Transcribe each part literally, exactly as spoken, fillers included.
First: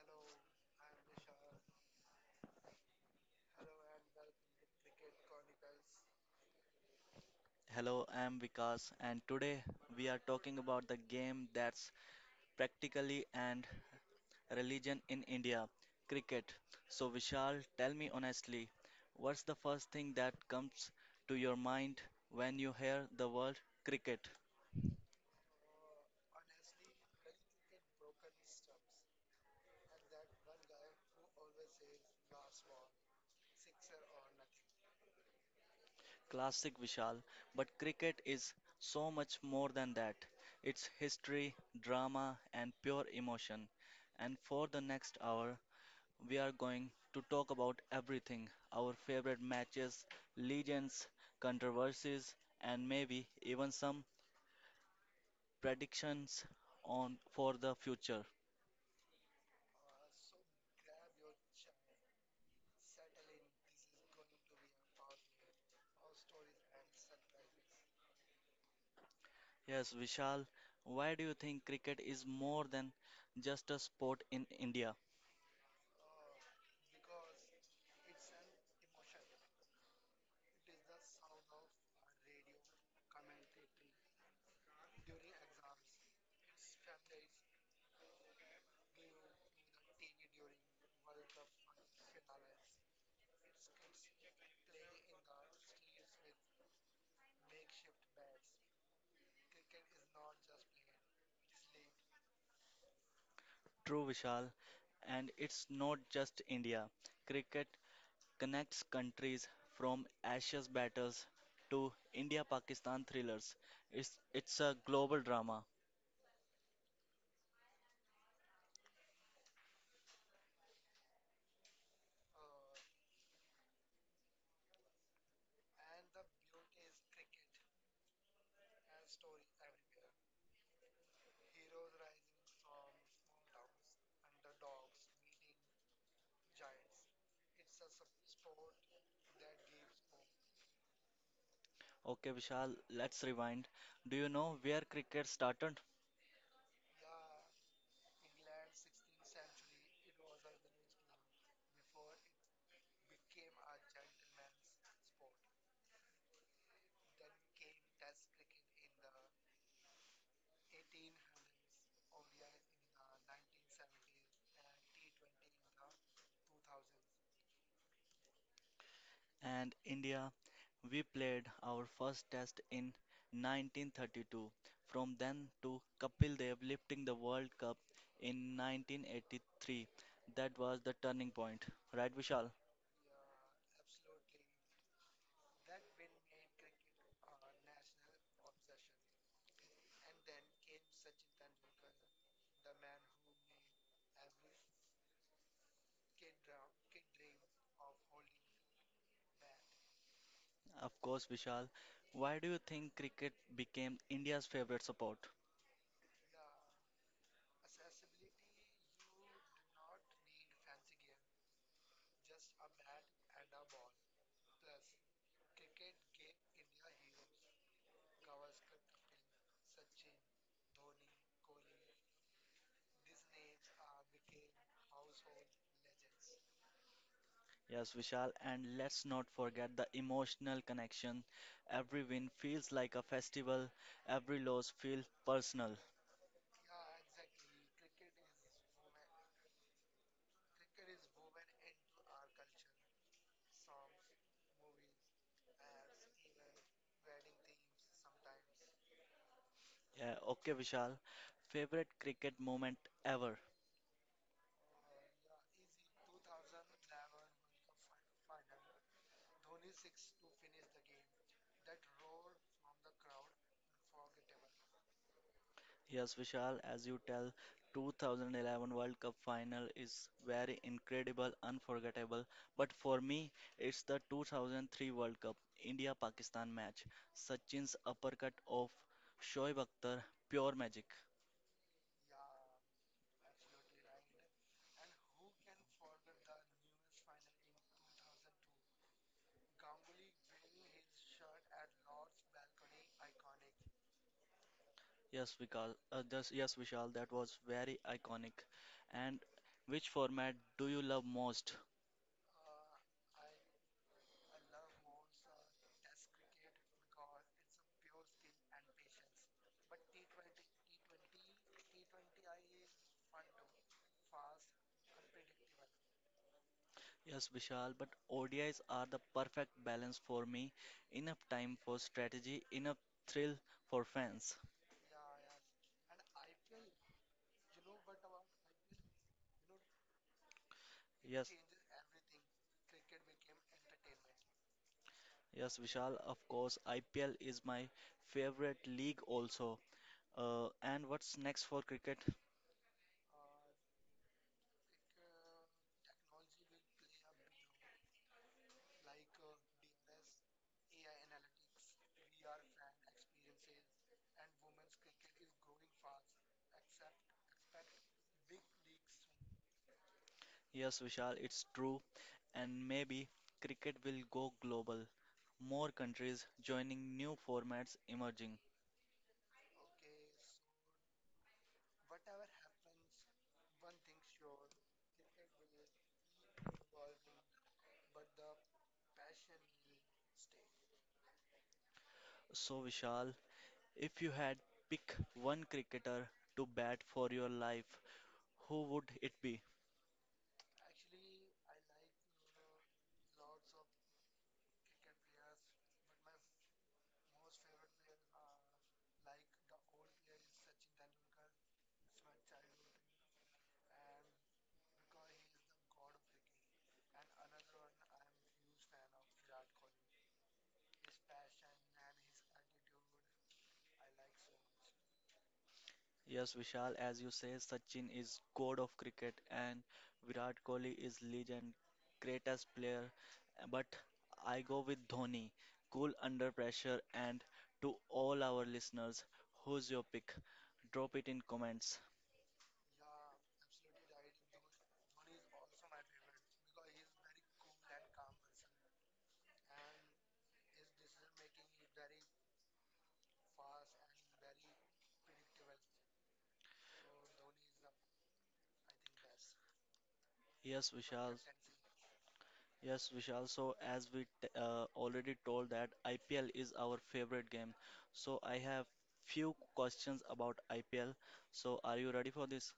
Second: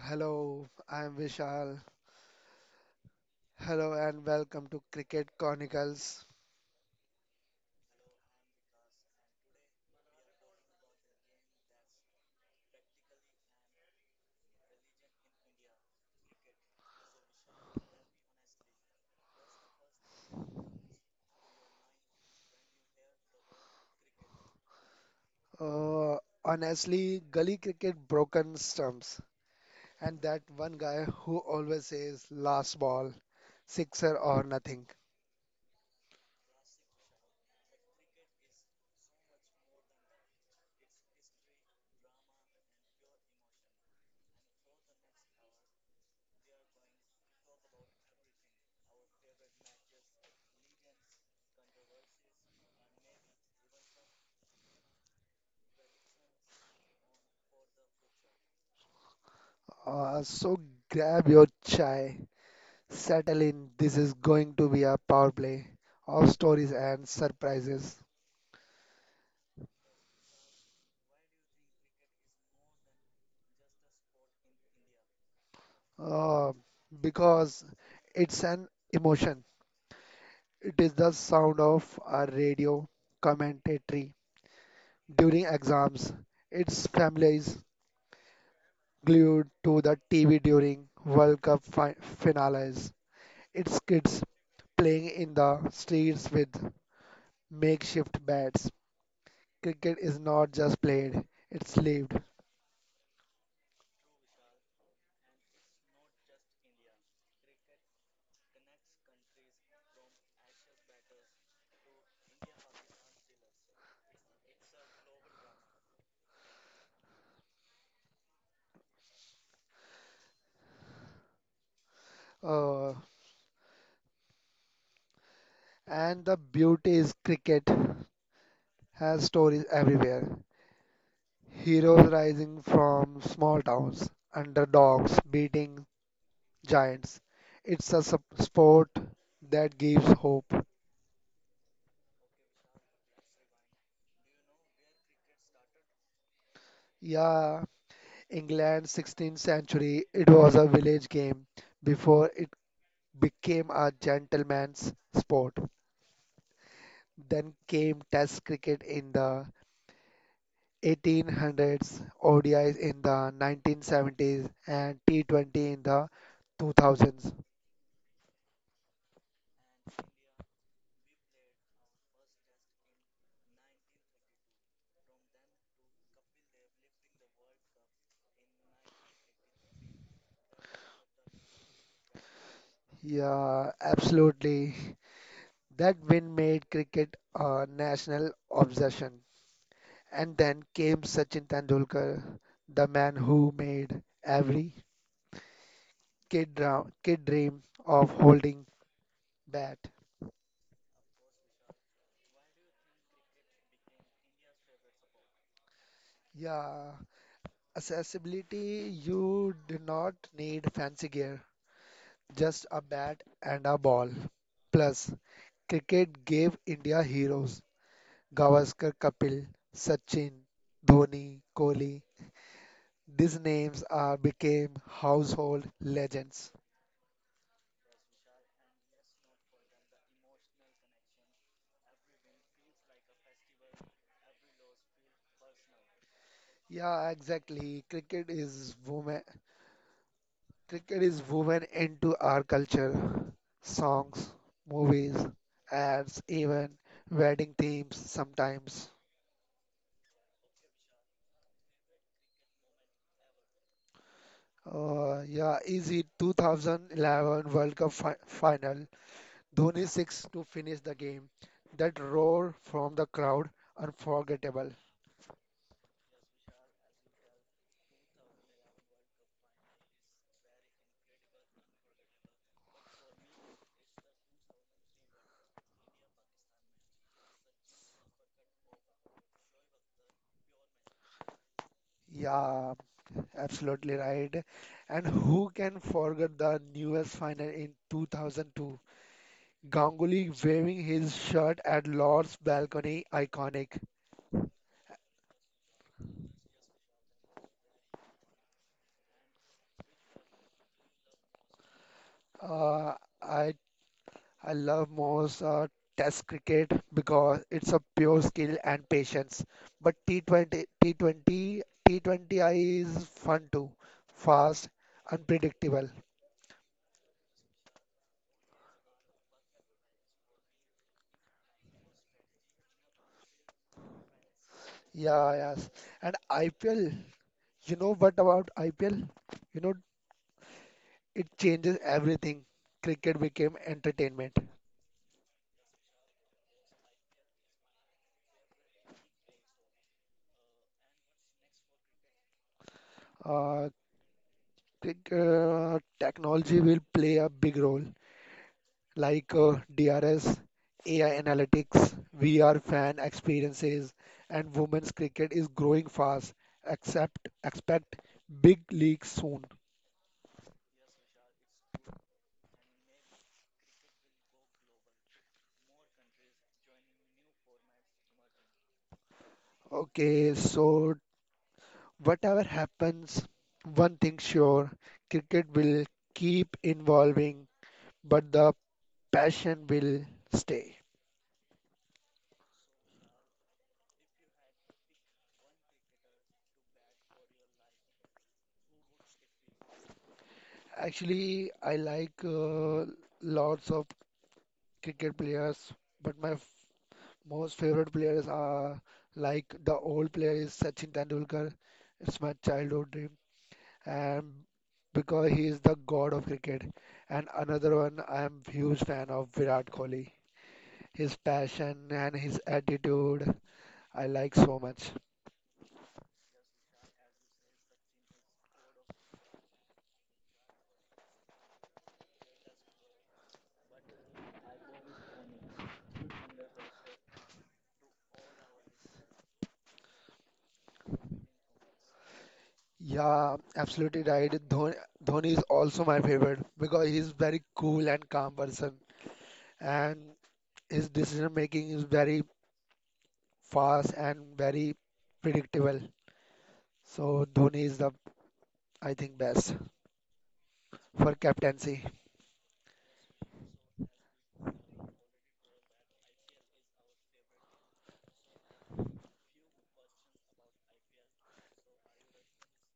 hello, I'm Vishal. Hello and welcome to Cricket Chronicles. Hello, I'm Vikas, and today we are talking about the game that's practically and religion in India, cricket. So, Vishal, tell me honestly, what's the first thing that comes to your mind when you hear the word cricket? Uh, Honestly, gully cricket broken stumps, and that one guy who always says last ball, sixer or nothing. Classic Vishal, but cricket is so much more than that. It's history, drama, and pure emotion. And for the next hour, we are going to talk about everything, our favorite matches, legends, controversies, and maybe even some predictions on for the future. Uh, so grab your chai, settle in. This is going to be a power play of stories and surprises. Yes, Vishal, why do you think cricket is more than just a sport in India? Uh, because it's an emotion. It is the sound of a radio commentary during exams. Its family is glued to the T V during World Cup fi- finales. Its kids playing in the streets with makeshift bats. Cricket is not just played, it's lived. True, Vishal, and it's not just India. Cricket connects countries from Ashes battles to India-Pakistan thrillers. It's it's a global drama. Uh, and the beauty is cricket has stories everywhere. Heroes rising from small towns, underdogs beating giants. It's a sup- sport that gives hope. Okay, Vishal, let's rewind. Do you know where cricket started? Yeah, England sixteenth century, it was a village game before it became a gentleman's sport. Then came Test cricket in the eighteen hundreds, O D Is in the nineteen seventies, and T twenty in the two thousands. And India, we played our first test in nineteen thirty-two. From then to Kapil Dev lifting the World Cup in nineteen eighty-three. That was the turning point. Right, Vishal? Yeah, absolutely. That win made cricket a national obsession. And then came Sachin Tendulkar, the man who made every kid, dra- kid dream of holding bat. Of course, Vishal. Why do you think cricket became India's favorite sport? Yeah, accessibility, you do not need fancy gear, just a bat and a ball. Plus, cricket gave India heroes. Gavaskar, Kapil, Sachin, Dhoni, Kohli. These names are became household legends. Yes, Vishal, and let's not forget the emotional connection. Every win feels like a festival, every loss feels personal. Yeah, exactly. Cricket is woman Cricket is woven into our culture, songs, movies, ads, even wedding themes sometimes. Yeah, okay, Vishal. Favorite cricket moment ever? Uh, yeah, easy two thousand eleven World Cup fi final. Dhoni six to finish the game. That roar from the crowd, unforgettable. Yes, Vishal, as you tell, twenty eleven World Cup final is very incredible, unforgettable. But for me, it's the two thousand three World Cup India-Pakistan match. Sachin's uppercut of Shoaib Akhtar, pure magic. Yeah, absolutely right. And who can forget the newest final in two thousand two? Ganguly waving his shirt at Lord's balcony, iconic. Yes, Vikal. Uh, this, yes, Vishal, that was very iconic. And which format do you love most? Uh, I I love most uh, Test cricket because it's a pure skill and patience. But T twenty T twenty T twenty I is fun too, fast, unpredictable. Yes, Vishal, but O D Is are the perfect balance for me. Enough time for strategy, enough thrill for fans. Yeah, yes. And I P L, you know what about I P L? You know it Yes, changes everything. Cricket became entertainment. yes, Vishal, of course, I P L is my favorite league also. Uh, and what's next for cricket? Uh, cricket, uh, Technology will play a big role. like uh, D R S, A I analytics, V R fan experiences, and women's cricket is growing fast. Except Expect big leagues soon. Yes, Vishal, it's true. And maybe cricket will go global. More countries joining new formats emerging. Okay, so whatever happens, one thing sure, cricket will keep evolving, but the passion will stay. So, Vishal, if you had pick one cricketer to bat for your life, who would it be? Actually, I like uh, lots of cricket players, but my most favorite players are like the old player is Sachin Tendulkar. It's my childhood dream, and because he is the god of cricket. And another one, I am huge fan of Virat Kohli. His passion and his attitude, I like so much. Yes, Vishal, as you say, Sachin is god of cricket and Virat Kohli is legend, greatest player. But I go with Dhoni, cool under pressure. And to all our listeners, who's your pick? Drop it in comments. Yeah, absolutely right. Dhoni, Dhoni is also my favorite because he's very cool and calm person, and his decision making is very fast and very predictable. So Dhoni is the, I think, best Yes, for Vishal. captaincy. Yes, Vishal. So as we t uh, already told that I P L is our favorite game. So I have few questions about I P L. So are you ready for this?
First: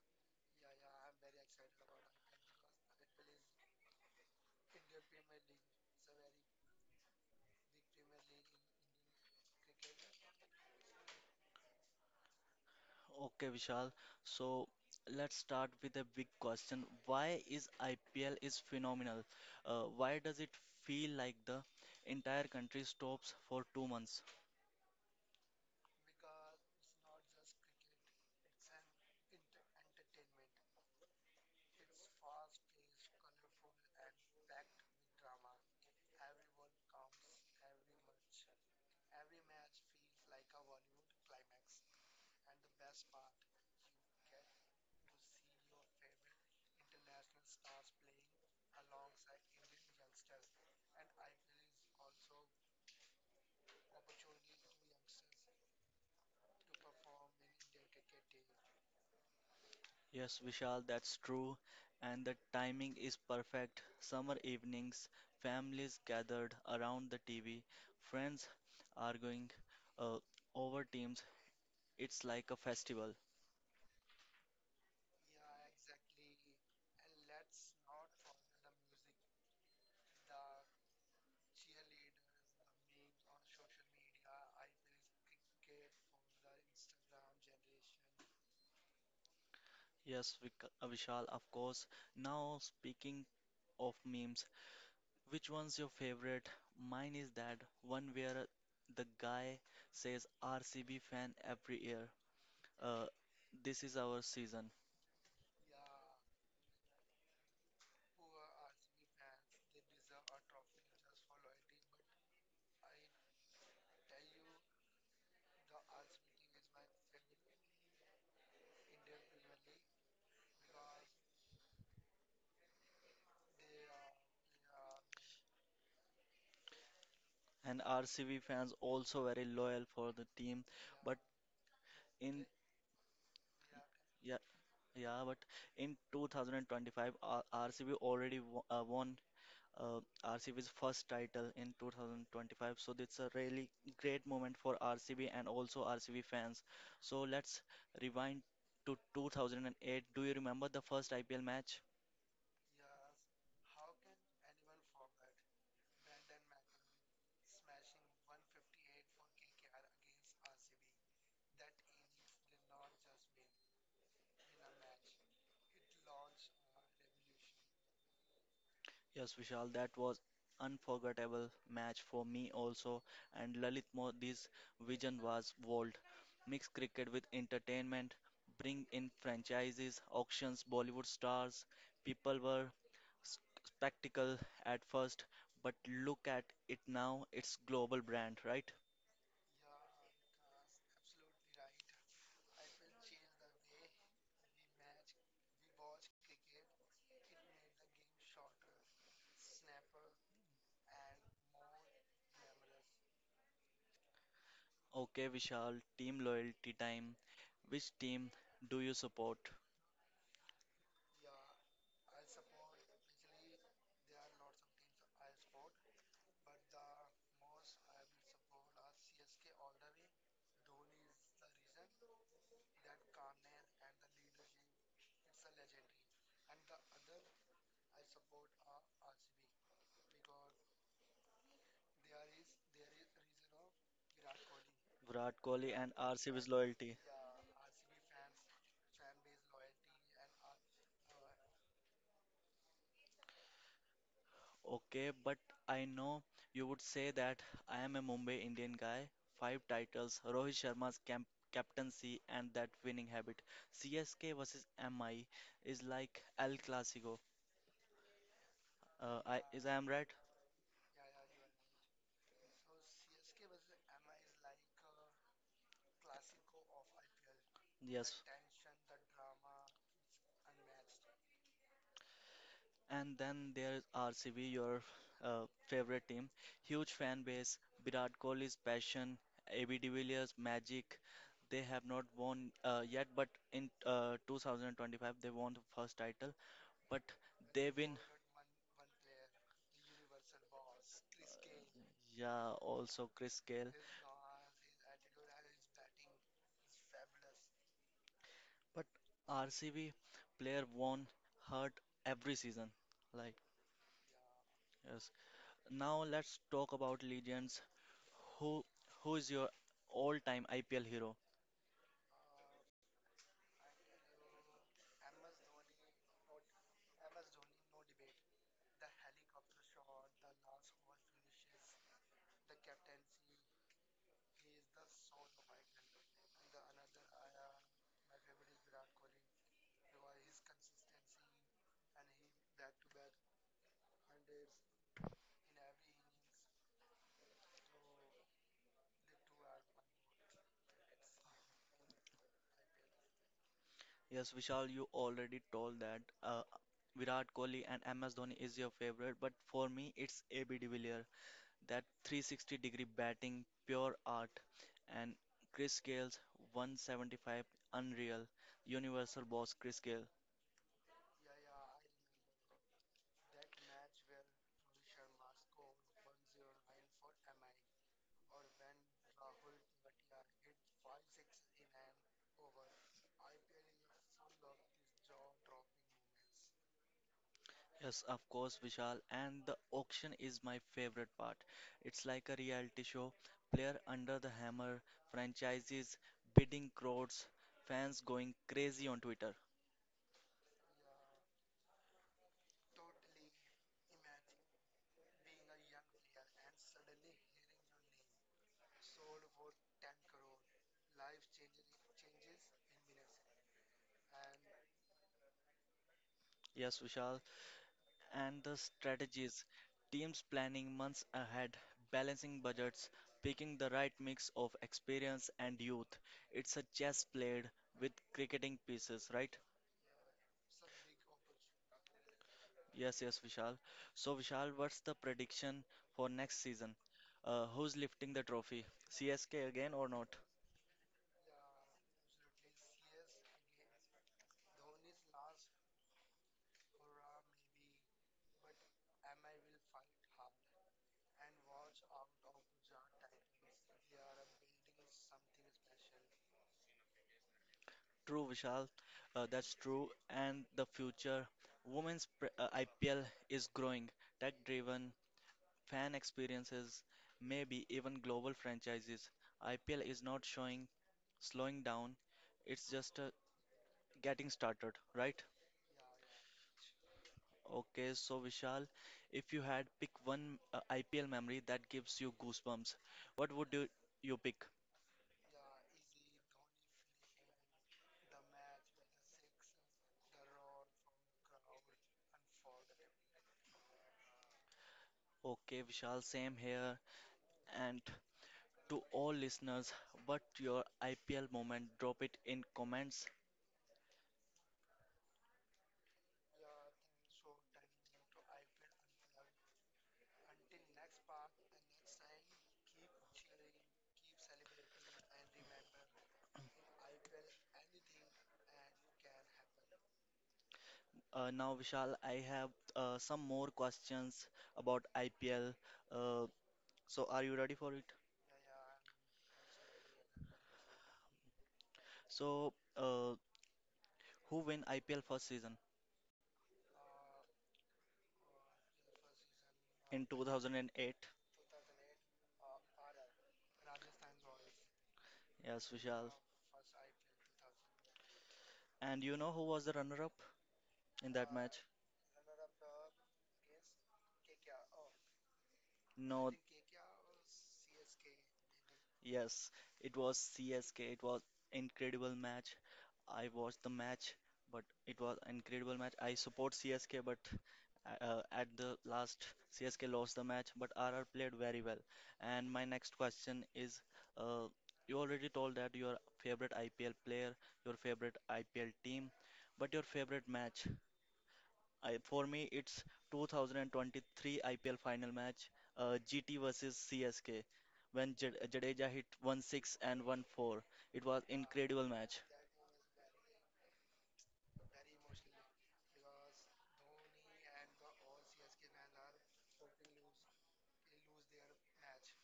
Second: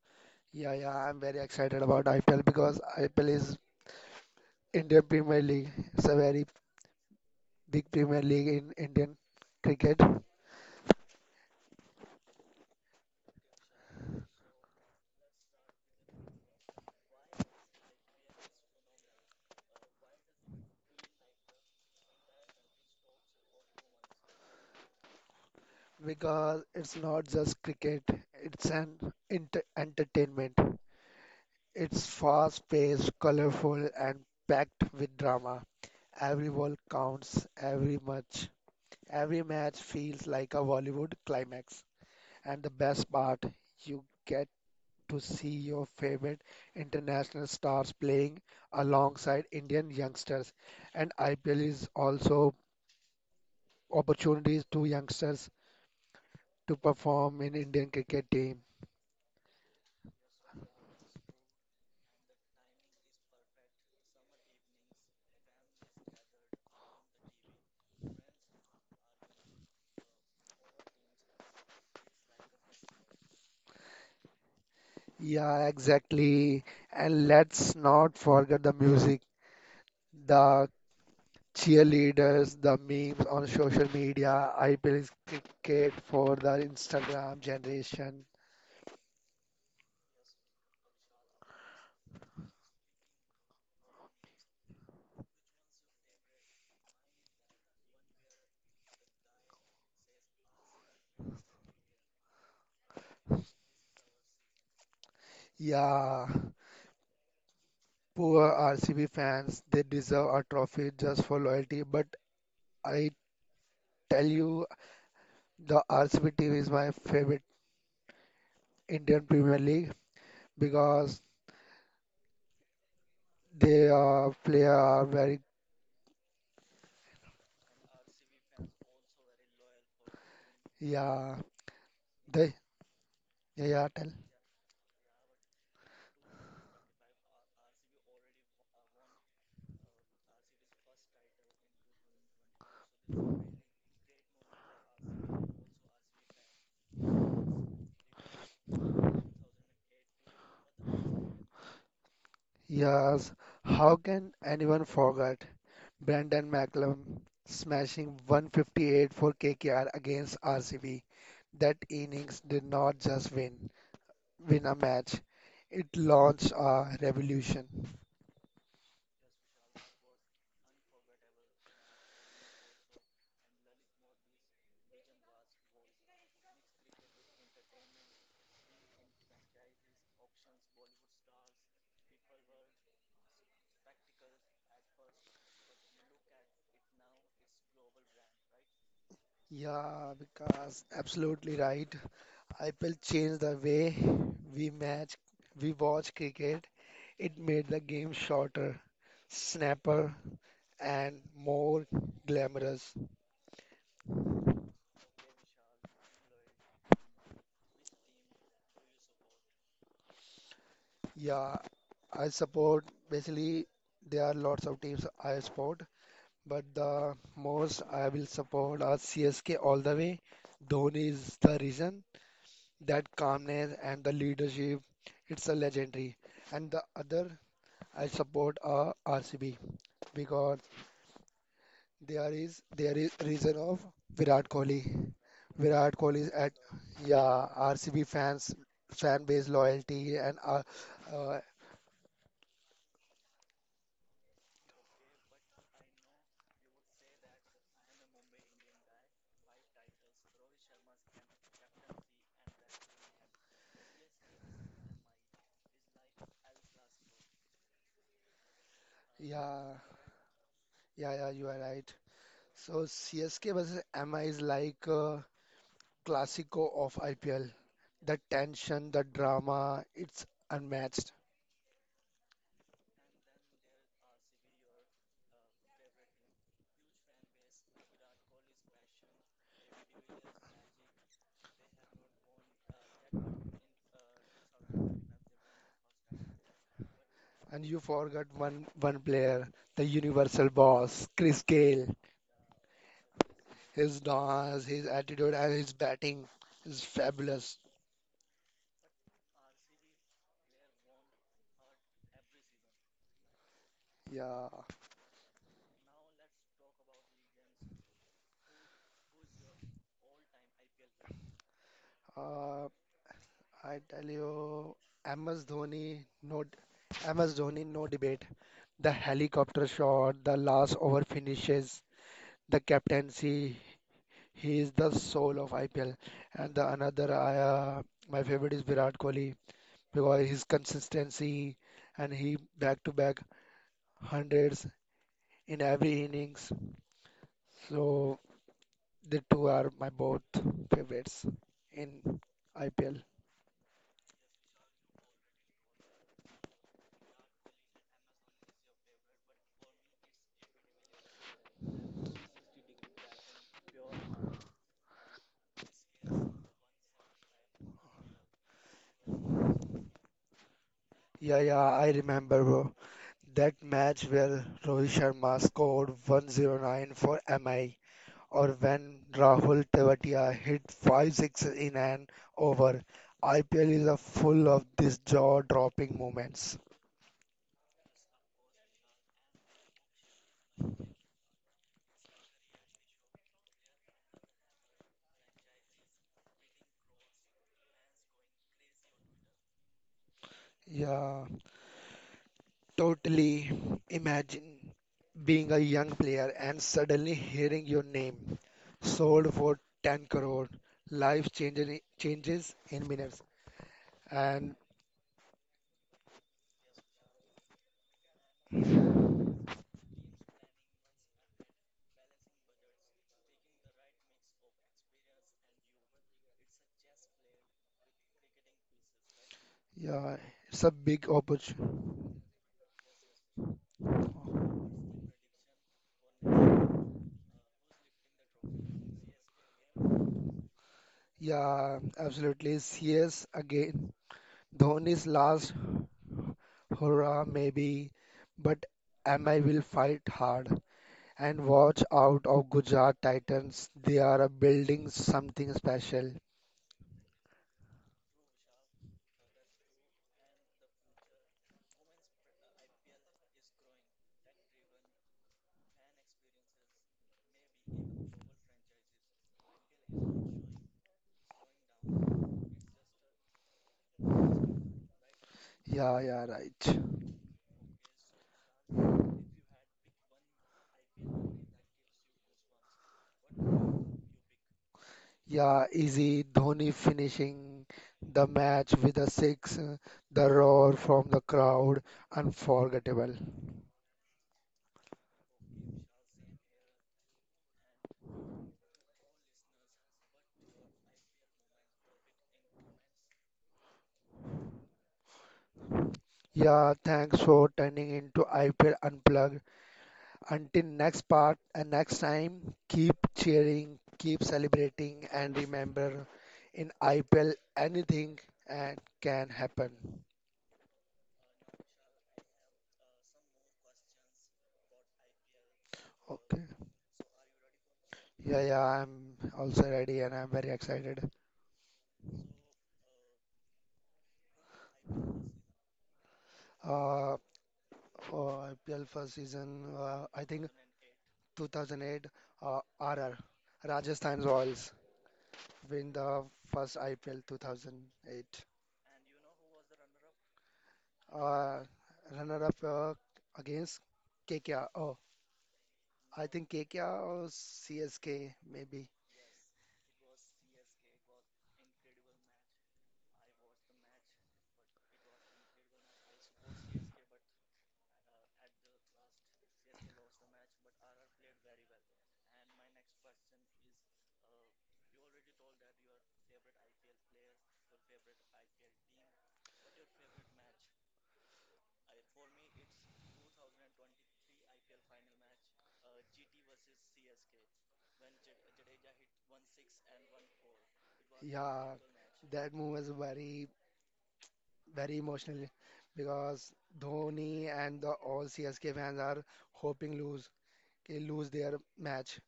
Yeah, yeah, I'm very excited about I P L because I P L is Indian Premier League. It's a very big Premier League in Indian cricket Okay, Vishal. So let's start with a big question. Why is I P L is phenomenal? Uh, why does it feel like the entire country stops for two months? because it's not just cricket, it's an inter- entertainment. It's fast-paced, colorful, and packed with drama. Every ball counts, every match, every match feels like a Bollywood climax. And the best part, you get to see your favorite international stars playing alongside Indian youngsters. And I P L is also opportunities to youngsters to perform in Indian cricket team. Yes, Vishal, that's true. And the timing is perfect. Summer evenings, families gathered around the T V, friends arguing uh, over teams. It's like a festival. Yeah, exactly. And let's not forget the music, the cheerleaders, the memes on social media. I P L is cricket for the Instagram generation. Yes, Vik- uh, Vishal, of course. Now, speaking of memes, which one's your favorite? Mine is that one where the guy says R C B fan every year. Uh, this is our season. Yeah, poor R C B fans, they deserve a trophy just for loyalty, but I tell you the R C B team is my favorite Indian Premier League because they uh, play are very. and R C B fans also very loyal for the team. But Yeah, in they. Yeah, yeah, tell. yeah, yeah, but in two thousand twenty-five, R- RCB already wo- uh, won uh, R C B's first title in twenty twenty-five. So it's a really great moment for R C B and also R C B fans. So let's rewind to two thousand eight. Do you remember the first I P L match? Yes, how can anyone forget Brandon McCallum smashing one hundred fifty-eight for K K R against R C B? That innings did not just win win a match. It launched a revolution. Yes, Vishal, that was unforgettable match for me also. And Lalit Modi's vision was bold. Mix cricket with entertainment, bring in franchises, auctions, Bollywood stars. People were s- spectacle at first, but look at it now, it's global brand, right? Yeah, because absolutely right, I will change the way we match, we watch cricket. It made the game shorter, snapper, and more glamorous. Okay, Vishal, team loyalty time. Which team do you support? Yeah, I support basically there are lots of teams I support, but the most I will support are C S K all the way. Dhoni is the reason that calmness and the leadership, it's a legendary. And the other I support are R C B because There is there is reason of Virat Kohli. Virat Kohli Virat and Kohli's at. R C B's loyalty. Yeah, R C B fans fan base loyalty and uh, uh Okay, but I know you would say that I am a Mumbai Indian guy. Five titles, Rohit Sharma's camp captaincy and that winning habit. C S K versus M I is like El Clasico. Uh, I is I yeah, am right? yeah, yeah, you are right. So C S K versus M I is like a classico of I P L. The Yes. tension, the drama, it's unmatched. And then there is R C B, your uh, favorite team. Huge fan base, Virat Kohli's passion, A B de Villiers' magic. They have not won uh, yet, but in uh, two thousand twenty-five they won the first title. but And they you win. forgot one one player, the universal boss, Chris Gayle. Yeah, also Chris Gale. His dance, his attitude, and his batting is fabulous. But R C B player won hurt every season. Like Yeah. yes. Now let's talk about legends. Who who is your all-time I P L hero? Uh, I tell you, M S Dhoni, no, d- M S Dhoni, no debate. The helicopter shot, the last over finishes, the captaincy. He is the soul of I P L. And the another, I, uh, my favorite is Virat Kohli because his consistency and he back-to-back hundreds in every innings. So the two are my both favorites in I P L. Yes, Vishal, you already told that uh, Virat Kohli and M S Dhoni is your favorite, but for me it's A B de Villiers. That three sixty degree batting, pure art, and Chris Gale's one seventy-five, unreal, universal boss Chris Gale. Yeah, yeah, I remember, bro. That match where Rohit Sharma scored one hundred nine for M I or when Rahul Tewatia hit five sixes in an over. I P L is a full of these jaw-dropping moments. Yes, of course, Vishal. And the auction is my favorite part. It's like a reality show. Player under the hammer, franchises bidding crowds, fans going crazy on Twitter. Yeah, totally. Imagine being a young player and suddenly hearing your name sold for ten crore. Life changes changes in minutes. And Yes, Vishal. And the strategies, teams planning months ahead, balancing budgets, picking the right mix of experience and youth. It's a chess played with cricketing pieces, right? yeah, it's a big oppor. Yes, yes, Vishal. So, Vishal, what's the prediction for next season? Uh, who's lifting the trophy? C S K again or not? Yeah, absolutely. C S again. Dhoni's last hurrah, maybe, but M I will fight hard. And watch out of Gujarat Titans. They are uh, building something special. True, Vishal. Uh, that's true. And the future women's pre- uh, I P L is growing, tech driven, fan experiences, maybe even global franchises. I P L is not showing slowing down, it's just uh, getting started, right? Yeah, yeah, right. Okay, so Vishal, if you had pick one uh, I P L memory that gives you goosebumps, what would you, you pick? Yeah, easy. Dhoni finishing the match with a six. uh, The roar from the crowd, unforgettable. Okay, Vishal, same here. And to all listeners, what your I P L moment? Drop it in comments. Yeah, thanks for turning into I P L Unplugged. Until next part and next time, keep cheering, keep celebrating, and remember in I P L anything and can happen. Uh, now, Vishal, I have uh, some more questions about I P L. Uh, Okay. So are you ready for it? Yeah, yeah, I'm also ready and I'm very excited. So uh, who win I P L first season Uh, for I P L first season, uh, in I think two thousand eight? two thousand eight uh, R R, Rajasthan Royals Yes, win Vishal. the first I P L two thousand eight. And you know who was the runner-up in that Uh, match? Runner up uh, against K K R. Oh, I No, think K K R or C S K maybe. yes, it was C S K. It was incredible match. I watched the match, but it was incredible match. I support C S K, but Uh, at the last, C S K lost the match, but R R played very well. And my next question is, uh, you already told that your favorite I P L player, your favorite I P L team, but your favorite match? I, for me, it's two thousand twenty-three I P L final match, uh, G T versus C S K, when Jade- Jadeja hit one six and one four. It was Yeah, incredible match, that move was very very emotional because Dhoni and the all C S K fans are hoping lose they lose their match.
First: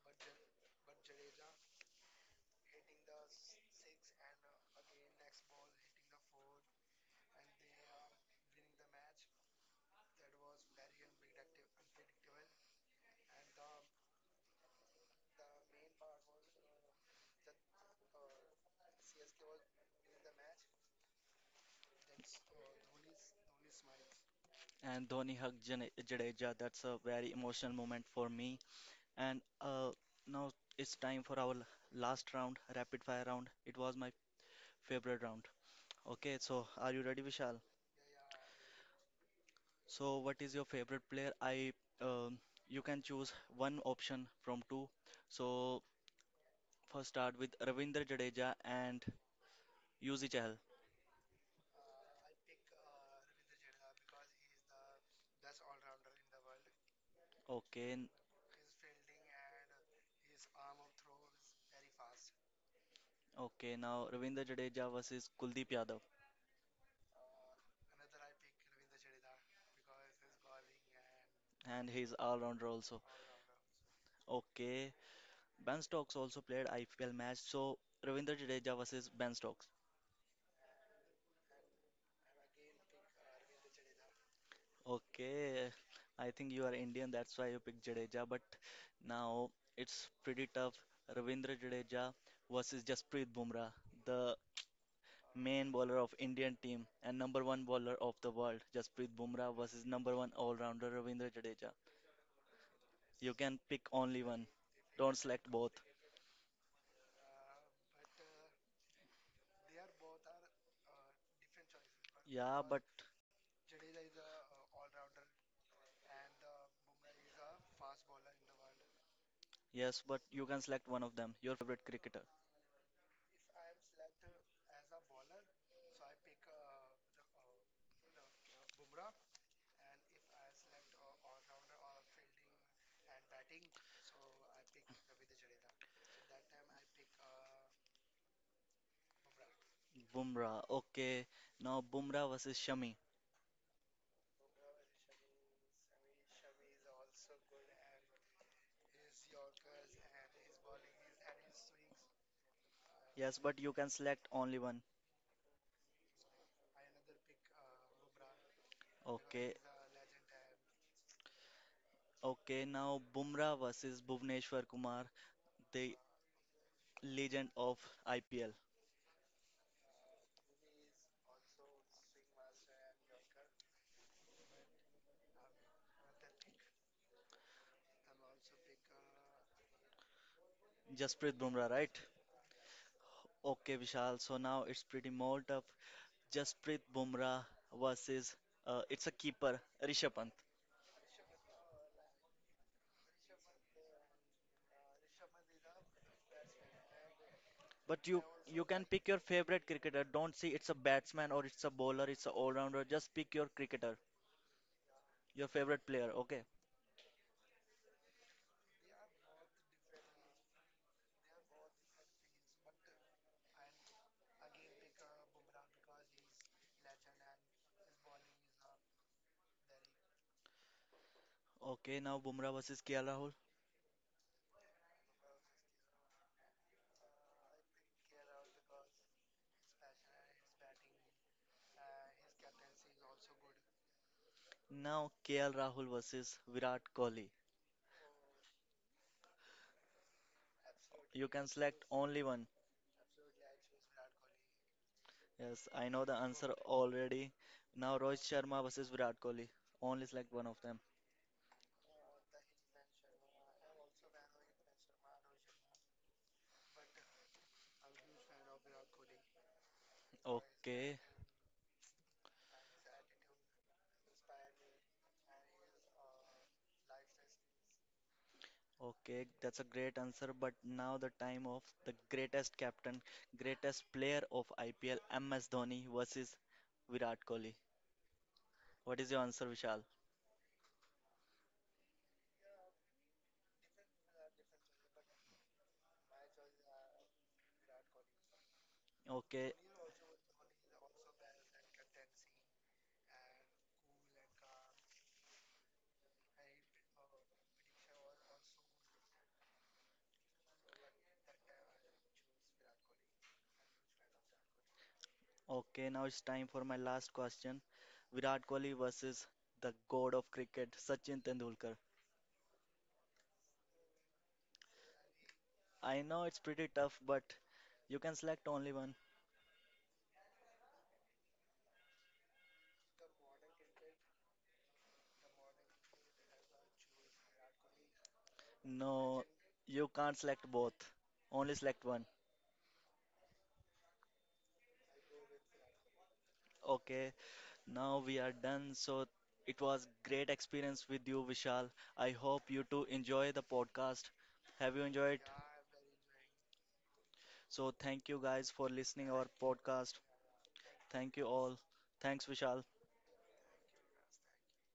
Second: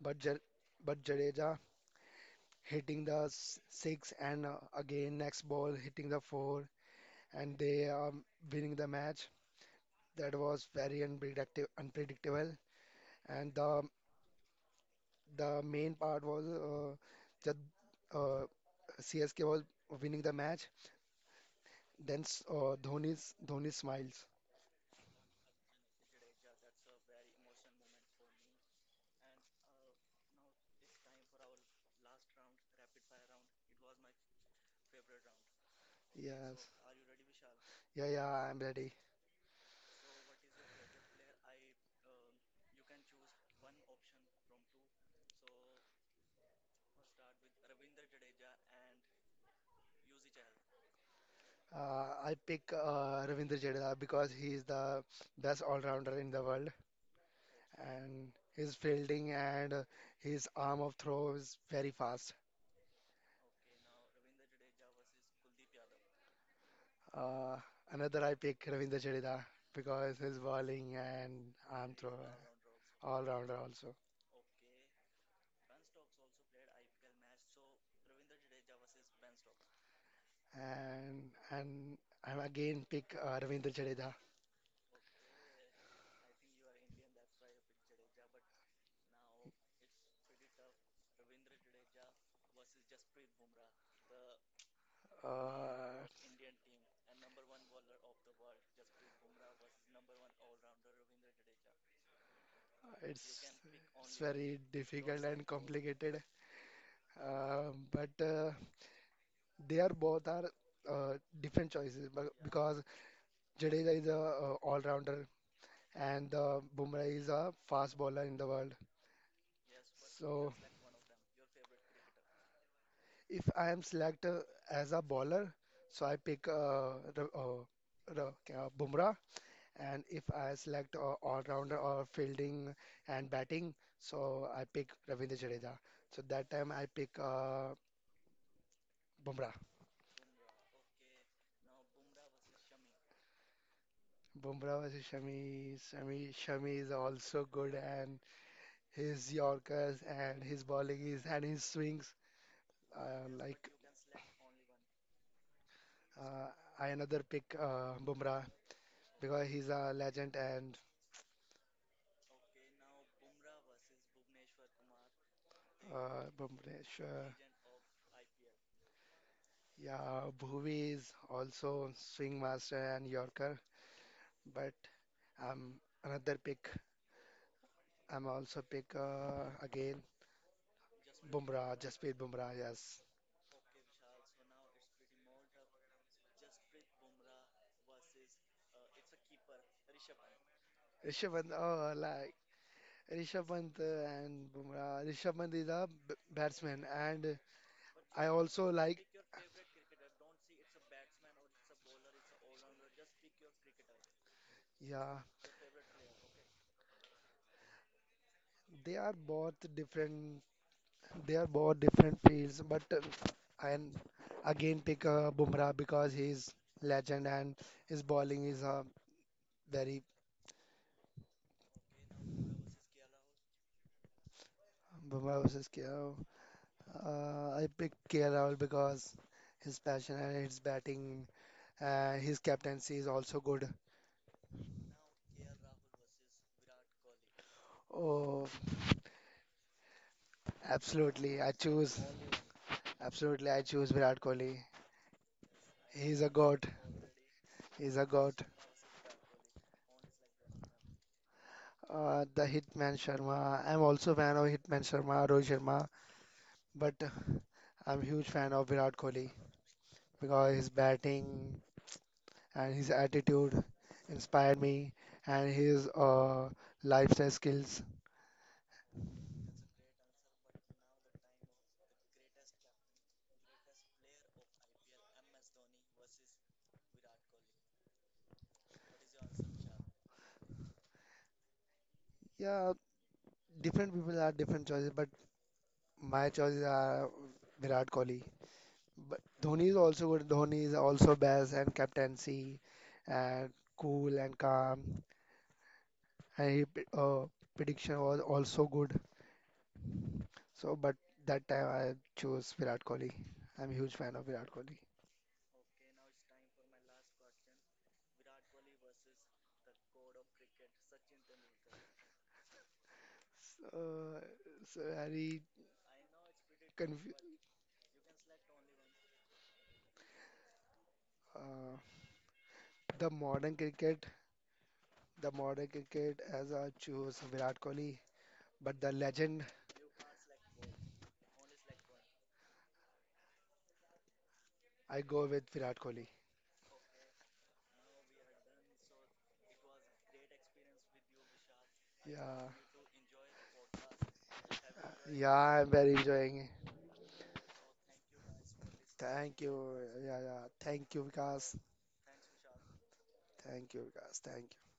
But Ja- but Jadeja hitting the s- six and uh, again next ball hitting the four and they are winning the match. That was very unpredictable, unpredictable. And the the main part was uh, Jad, uh, C S K was winning the match. Then s- uh, Dhoni's Dhoni smiles. and Dhoni hugged Jane- Jadeja. That's a very emotional moment for me. And uh, now it's time for our last round, rapid fire round. It was my favorite round. Okay, so Yes. are you ready, Vishal? Yeah, yeah, I'm ready. So, what is your favorite player? I um, you can choose one option from two. So, first start with Ravindra Jadeja and Yuzi Chahal. Uh, i pick uh, Ravindra Jadeja because he is the best all-rounder in the world, Okay, n- and his fielding and uh, his arm of throw is very fast. okay. Now Ravindra Jadeja versus Kuldeep Yadav, Uh, Another I pick Ravindra Jadeja because his bowling and and arm throw he's all-rounder also. uh, all-rounder also. Okay, Ben Stokes also played I P L match. So Ravindra Jadeja versus Ben Stokes. And and I'm again pick uh, Ravindra Jadeja. Okay, I think you are Indian, that's why you picked Jadeja. But now it's pretty tough. Ravindra Jadeja versus Jasprit Bumrah, the main Uh, bowler of Indian team and number one bowler of the world. Jasprit Bumrah versus number one all-rounder Ravindra Jadeja. it's You can pick it's only one. very Don't difficult and select both. complicated. Uh, but uh, they are both are uh, different choices but Yeah, because but Jadeja is a uh, all-rounder and uh, Bumrah is a fast bowler in the world. yes, but you So can select one of them. Your favorite cricketer. if I am selected as a bowler, so I pick uh, Ra- uh, Ra- uh, Bumrah. And if I select a all-rounder or fielding and batting, so I pick Ravindra Jadeja. So that time I pick uh, Bumrah. Bumrah. Okay, now Bumrah versus Shami. Bumrah versus Shami. Shami, Shami is also good, and his Yorkers and his bowling is and his swings uh, Yes, but like. you can select only one. uh, I another pick uh, Bumrah because Okay, he's a legend and okay. Now Bumrah versus Bhuvneshwar Kumar, the uh, Bumrah. Sure. legend of I P L. Yeah, Bhuvi is also swing master and Yorker, but Um, another pick. I'm also pick uh, again Jasprit Bumrah, Bumrah, right? Jasprit Bumrah. Yes, Okay, Vishal. So now it's pretty more tough. Jasprit Bumrah versus uh, it's a keeper, Rishabh Pant. Rishabh Pant. Oh, like Rishabh Pant uh, and Bumrah. Rishabh Pant is a b- batsman, and But I you you also can like. pick your favorite cricketer. Don't see it's a batsman or it's a bowler, it's a all-rounder. Just pick your cricketer, Yeah, your favorite player. Okay. they are both different. They are both different fields, but uh, I again pick uh, Bumrah because he's legend and his bowling is uh, very. Okay. Now Bumrah versus K L Rahul. Bumrah versus K O. Uh, I picked K L Rahul because his passion and his batting, uh, his captaincy is also good. Now K L Rahul versus Virat Kohli. Oh, You absolutely. can I select choose, only one. absolutely, I choose Virat Kohli. Yes, I know the He's a answer god. already. He's Now a Rohit god. Sharma versus Virat Kohli. Only select one of them. Uh, the Hitman Sharma. I'm also fan of Hitman Sharma, Rohit Sharma, but I'm huge fan of Virat Kohli because his Okay, batting, and his attitude inspired me and his uh, lifestyle skills. okay, that's a great answer. But now the time of the greatest captain, greatest player of I P L, M S Dhoni versus Virat Kohli. What is your answer, Vishal? Yeah, different people have different choices, but my choices are Virat Kohli. But Okay, Dhoni is also good. Dhoni is also best and captaincy and cool and calm. And his uh, prediction was also good. So, but that time I chose Virat Kohli. I'm a huge fan of Virat Kohli. okay, now it's time for my last question. Virat Kohli versus the god of cricket, Sachin Tendulkar. So, so very I know it's pretty tough, confused. but you can select only one. Uh, The modern cricket, the modern cricket as I choose Virat Kohli, but the No, legend you can't select both. Only select one. I go with Virat Kohli. Okay, now we are done. So it was great experience with you, Vishal. I Yeah, hope you too enjoy the podcast. Have you enjoyed? yeah, I'm very enjoying. So thank you guys for listening our Thank you. podcast. Yeah, yeah. Thank you, Thank you Vikas. all. Thanks, Vishal. Thank you, Vikas. Thank you.